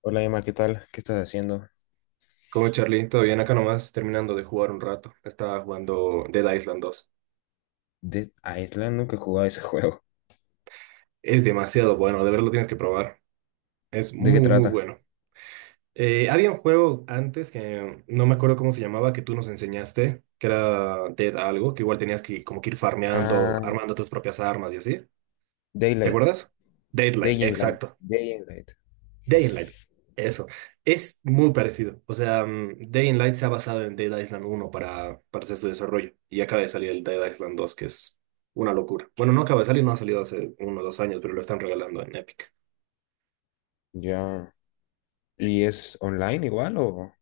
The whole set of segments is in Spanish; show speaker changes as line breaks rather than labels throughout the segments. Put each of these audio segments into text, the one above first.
Hola Emma, ¿qué tal? ¿Qué estás haciendo?
Como Charlie, todo bien, acá nomás terminando de jugar un rato. Estaba jugando Dead Island dos.
Dead Island, nunca he jugado ese juego.
Es demasiado bueno, de verdad lo tienes que probar. Es
¿De qué
muy, muy
trata?
bueno. Había un juego antes que no me acuerdo cómo se llamaba, que tú nos enseñaste, que era Dead algo, que igual tenías que como que ir farmeando,
Ah,
armando tus propias armas y así. ¿Te
Daylight.
acuerdas? Deadlight,
Day in Light.
exacto.
Day in Light.
Day and Light,
Eso.
eso. Es muy parecido. O sea, Day and Light se ha basado en Dead Island 1 para hacer su desarrollo. Y acaba de salir el Dead Island 2, que es una locura. Bueno, no acaba de salir, no ha salido hace unos 2 años, pero lo están regalando en Epic.
Ya. ¿Y es online igual?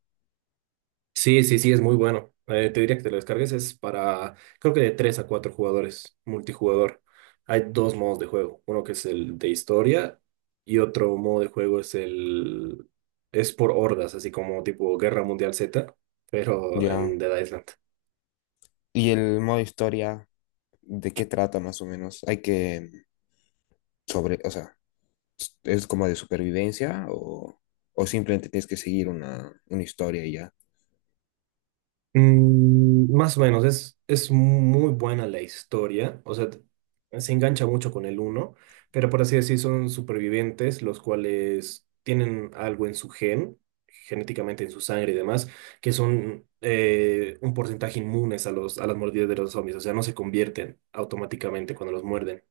Sí, sí, sí, es muy bueno. Te diría que te lo descargues. Es para, creo que de 3 a 4 jugadores, multijugador. Hay dos modos de juego. Uno que es el de historia y otro modo de juego es el. Es por hordas, así como tipo Guerra Mundial Z, pero
Ya.
en Dead Island.
¿Y el modo historia de qué trata más o menos? O sea, ¿es como de supervivencia o simplemente tienes que seguir una historia y ya?
Más o menos, es muy buena la historia, o sea, se engancha mucho con el uno, pero por así decir, son supervivientes los cuales tienen algo en su gen, genéticamente en su sangre y demás, que son un porcentaje inmunes a a las mordidas de los zombies, o sea, no se convierten automáticamente cuando los muerden.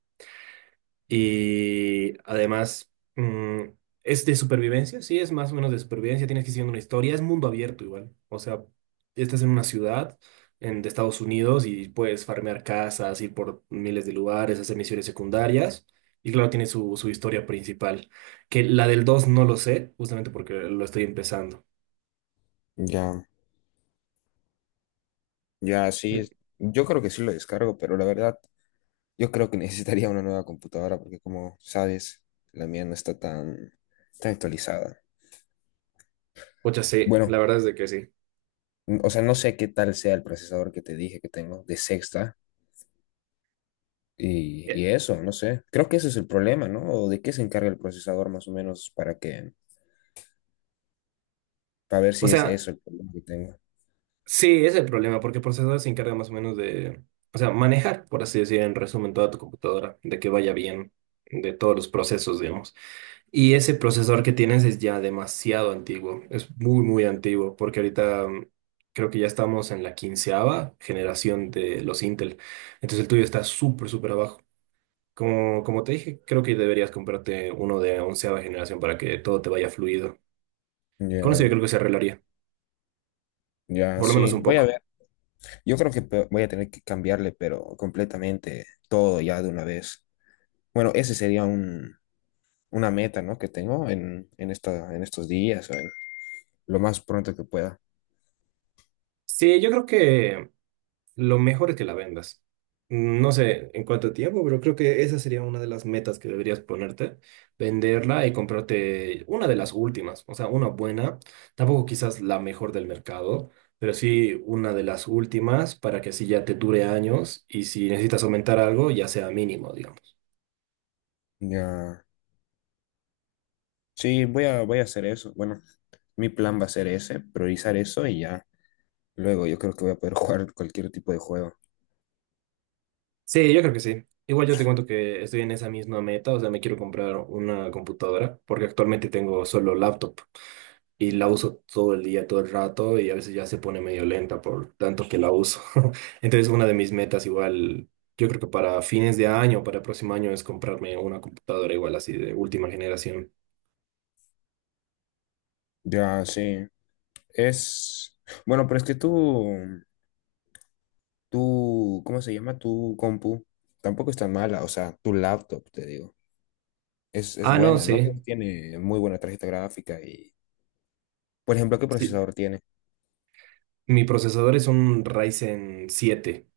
Y además, es de supervivencia, sí, es más o menos de supervivencia, tienes que ir siguiendo una historia, es mundo abierto igual. O sea, estás en una ciudad de Estados Unidos y puedes farmear casas, ir por miles de lugares, hacer misiones secundarias. Y claro, tiene su historia principal, que la del 2 no lo sé, justamente porque lo estoy empezando.
Ya. Ya,
Eh,
sí. Yo creo que sí lo descargo, pero la verdad. Yo creo que necesitaría una nueva computadora porque como sabes, la mía no está tan, tan actualizada.
Pucha, sí,
Bueno,
la verdad es de que sí.
no sé qué tal sea el procesador que te dije que tengo de sexta y,
Eh,
y eso, no sé. Creo que ese es el problema, ¿no? ¿O de qué se encarga el procesador más o menos para ver
O
si es
sea,
eso el problema que tengo?
sí, ese es el problema, porque el procesador se encarga más o menos de, o sea, manejar, por así decir, en resumen, toda tu computadora, de que vaya bien, de todos los procesos, digamos. Y ese procesador que tienes es ya demasiado antiguo, es muy, muy antiguo, porque ahorita creo que ya estamos en la quinceava generación de los Intel. Entonces el tuyo está súper, súper abajo. Como te dije, creo que deberías comprarte uno de onceava generación para que todo te vaya fluido. Con eso yo
Ya,
creo que se arreglaría,
ya,
por lo menos
sí,
un
voy a
poco.
ver. Yo creo que voy a tener que cambiarle, pero completamente todo ya de una vez. Bueno, ese sería una meta, ¿no? Que tengo en estos días, lo más pronto que pueda.
Sí, yo creo que lo mejor es que la vendas. No sé en cuánto tiempo, pero creo que esa sería una de las metas que deberías ponerte, venderla y comprarte una de las últimas, o sea, una buena, tampoco quizás la mejor del mercado, pero sí una de las últimas para que así ya te dure años y si necesitas aumentar algo, ya sea mínimo, digamos.
Ya, sí, voy a hacer eso. Bueno, mi plan va a ser ese, priorizar eso y ya. Luego yo creo que voy a poder jugar cualquier tipo de juego.
Sí, yo creo que sí. Igual yo te cuento que estoy en esa misma meta, o sea, me quiero comprar una computadora porque actualmente tengo solo laptop y la uso todo el día, todo el rato y a veces ya se pone medio lenta por tanto que la uso. Entonces una de mis metas igual, yo creo que para fines de año, para el próximo año es comprarme una computadora igual así de última generación.
Ya, sí. Es, bueno, pero es que tú, ¿cómo se llama? Tu compu tampoco es tan mala, o sea, tu laptop, te digo. Es
Ah, no,
buena, ¿no?
sí.
Tiene muy buena tarjeta gráfica y, por ejemplo, ¿qué
Sí,
procesador tiene?
mi procesador es un Ryzen 7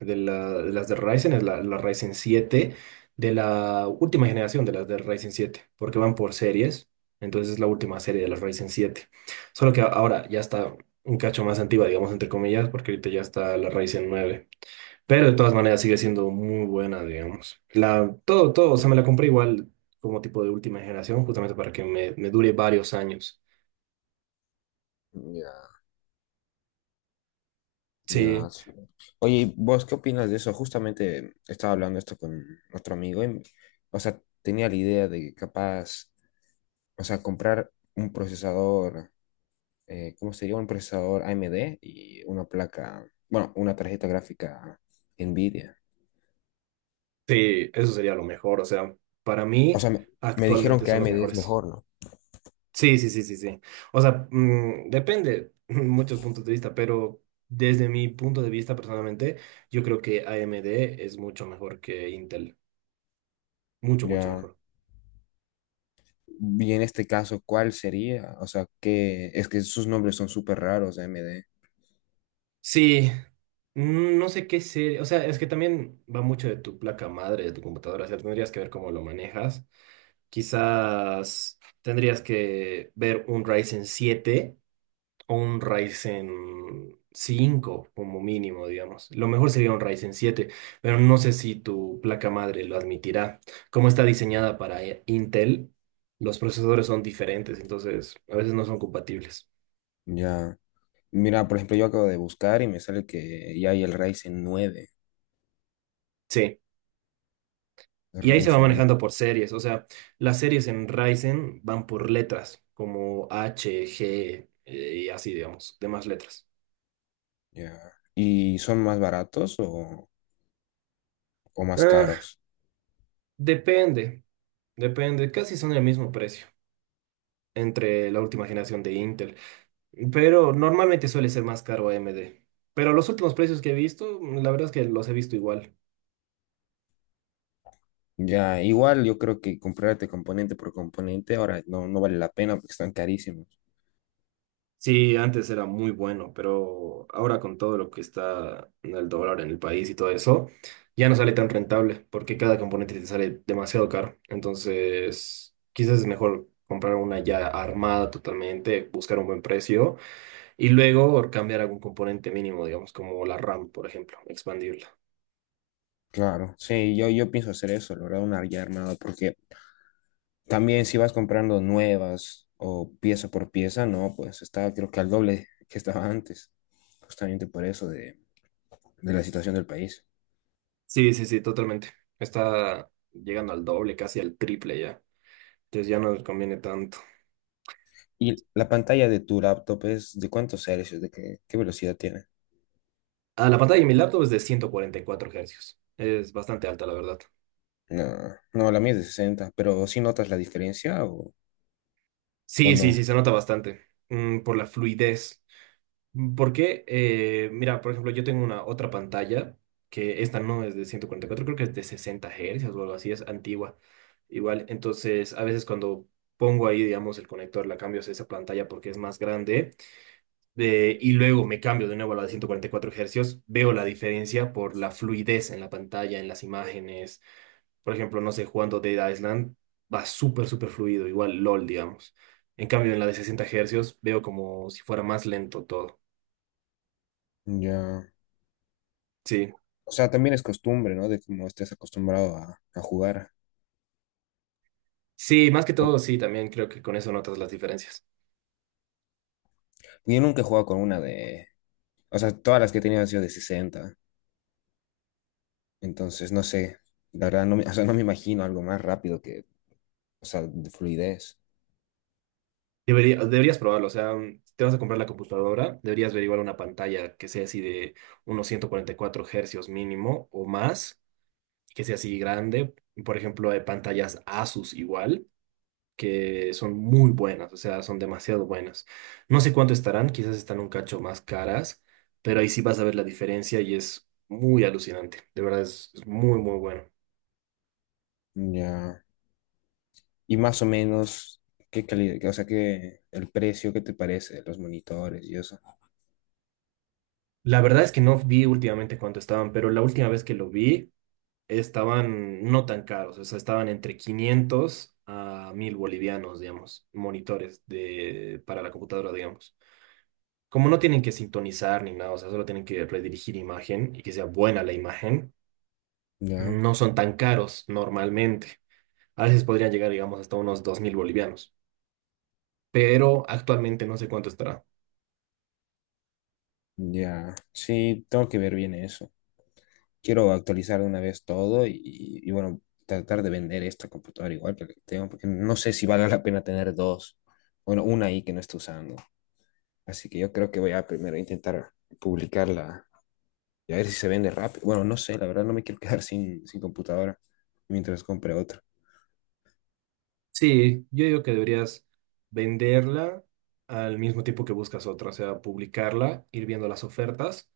de las de Ryzen, es la Ryzen 7 de la última generación de las de Ryzen siete porque van por series, entonces es la última serie de las Ryzen 7. Solo que ahora ya está un cacho más antigua, digamos, entre comillas, porque ahorita ya está la Ryzen 9. Pero de todas maneras sigue siendo muy buena, digamos. Todo, todo, o sea, me la compré igual como tipo de última generación, justamente para que me dure varios años.
Ya.
Sí,
Ya, sí. Oye, ¿vos qué opinas de eso? Justamente estaba hablando esto con otro amigo y, o sea, tenía la idea de que capaz, o sea, comprar un procesador, ¿cómo sería? Un procesador AMD y una placa, bueno, una tarjeta gráfica Nvidia.
sí, eso sería lo mejor, o sea, para
O
mí
sea, me dijeron
actualmente
que
son los
AMD es
mejores.
mejor, ¿no?
Sí, sí, sí, sí, sí. O sea, depende muchos puntos de vista, pero desde mi punto de vista personalmente, yo creo que AMD es mucho mejor que Intel. Mucho, mucho
Ya.
mejor.
Y en este caso, ¿cuál sería? O sea, que es que sus nombres son súper raros de AMD.
Sí, no sé qué serie. O sea, es que también va mucho de tu placa madre, de tu computadora. O sea, tendrías que ver cómo lo manejas. Quizás tendrías que ver un Ryzen 7, o un Ryzen 5 como mínimo, digamos. Lo mejor sería un Ryzen 7, pero no sé si tu placa madre lo admitirá. Como está diseñada para Intel, los procesadores son diferentes, entonces a veces no son compatibles.
Ya. Mira, por ejemplo, yo acabo de buscar y me sale que ya hay el Ryzen nueve.
Sí, y ahí se va
Ryzen, ¿no?
manejando por series, o sea, las series en Ryzen van por letras, como H, G, y así, digamos, demás letras.
Ya. ¿Y son más baratos o más
Ah,
caros?
depende, depende, casi son el mismo precio entre la última generación de Intel. Pero normalmente suele ser más caro AMD. Pero los últimos precios que he visto, la verdad es que los he visto igual.
Ya, igual yo creo que comprarte componente por componente ahora no vale la pena porque están carísimos.
Sí, antes era muy bueno, pero ahora con todo lo que está en el dólar en el país y todo eso, ya no sale tan rentable porque cada componente te sale demasiado caro. Entonces, quizás es mejor comprar una ya armada totalmente, buscar un buen precio y luego cambiar algún componente mínimo, digamos, como la RAM, por ejemplo, expandirla.
Claro, sí, yo pienso hacer eso, la verdad, una ya armada, porque también si vas comprando nuevas o pieza por pieza, no, pues está creo que al doble que estaba antes, justamente por eso de la situación del país.
Sí, sí, sí, totalmente. Está llegando al doble, casi al triple ya. Entonces ya no nos conviene tanto.
¿Y la pantalla de tu laptop es de cuántos hercios, de qué velocidad tiene?
Ah, la pantalla de mi laptop es de 144 Hz. Es bastante alta, la verdad.
No, no, la mía es de sesenta, pero ¿sí notas la diferencia o
Sí, sí,
no?
sí, se nota bastante. Por la fluidez. Porque, mira, por ejemplo, yo tengo una otra pantalla que esta no es de 144, creo que es de 60 Hz o algo así, es antigua. Igual, entonces a veces cuando pongo ahí, digamos, el conector, la cambio a esa pantalla porque es más grande y luego me cambio de nuevo a la de 144 hercios, veo la diferencia por la fluidez en la pantalla, en las imágenes. Por ejemplo, no sé, jugando Dead Island va súper, súper fluido, igual LOL, digamos. En cambio, en la de 60 hercios veo como si fuera más lento todo.
Ya.
Sí,
O sea, también es costumbre, ¿no? De cómo estés acostumbrado a jugar.
sí, más que
O-
todo, sí, también creo que con eso notas las diferencias.
Yo nunca he jugado con una de. O sea, todas las que he tenido han sido de sesenta. Entonces, no sé. La verdad, no me, o sea, no me imagino algo más rápido que. O sea, de fluidez.
Deberías probarlo, o sea, si te vas a comprar la computadora, deberías averiguar una pantalla que sea así de unos 144 hercios mínimo o más que sea así grande. Por ejemplo, hay pantallas Asus igual, que son muy buenas, o sea, son demasiado buenas. No sé cuánto estarán, quizás están un cacho más caras, pero ahí sí vas a ver la diferencia y es muy alucinante. De verdad, es muy, muy bueno.
Ya. Y más o menos, ¿qué calidad? O sea, ¿ el precio, qué te parece de los monitores y eso?
La verdad es que no vi últimamente cuánto estaban, pero la última vez que lo vi estaban no tan caros, o sea, estaban entre 500 a 1.000 bolivianos, digamos, monitores para la computadora, digamos. Como no tienen que sintonizar ni nada, o sea, solo tienen que redirigir imagen y que sea buena la imagen,
Ya.
no son tan caros normalmente. A veces podrían llegar, digamos, hasta unos 2.000 bolivianos, pero actualmente no sé cuánto estará.
Ya. Sí, tengo que ver bien eso. Quiero actualizar de una vez todo y bueno, tratar de vender esta computadora igual que la que tengo, porque no sé si vale la pena tener dos, bueno, una ahí que no estoy usando. Así que yo creo que voy a primero intentar publicarla y a ver si se vende rápido. Bueno, no sé, la verdad no me quiero quedar sin computadora mientras compre otra.
Sí, yo digo que deberías venderla al mismo tiempo que buscas otra, o sea, publicarla, ir viendo las ofertas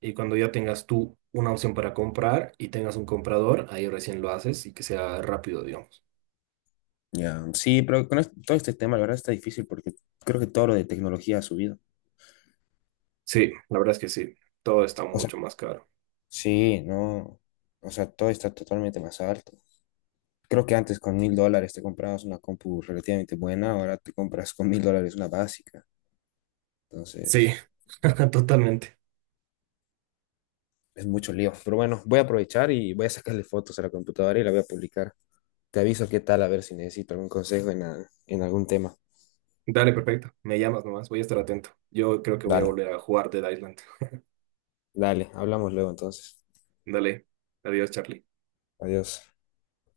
y cuando ya tengas tú una opción para comprar y tengas un comprador, ahí recién lo haces y que sea rápido, digamos.
Ya, sí, pero con todo este tema, la verdad está difícil porque creo que todo lo de tecnología ha subido.
Sí, la verdad es que sí, todo está
O sea,
mucho más caro.
sí, no, o sea, todo está totalmente más alto. Creo que antes con 1.000 dólares te comprabas una compu relativamente buena, ahora te compras con 1.000 dólares una básica.
Sí,
Entonces,
totalmente.
es mucho lío. Pero bueno, voy a aprovechar y voy a sacarle fotos a la computadora y la voy a publicar. Te aviso qué tal, a ver si necesito algún consejo en algún tema.
Dale, perfecto. Me llamas nomás, voy a estar atento. Yo creo que voy a
Dale,
volver a jugar Dead Island.
dale, hablamos luego entonces.
Dale. Adiós, Charlie.
Adiós.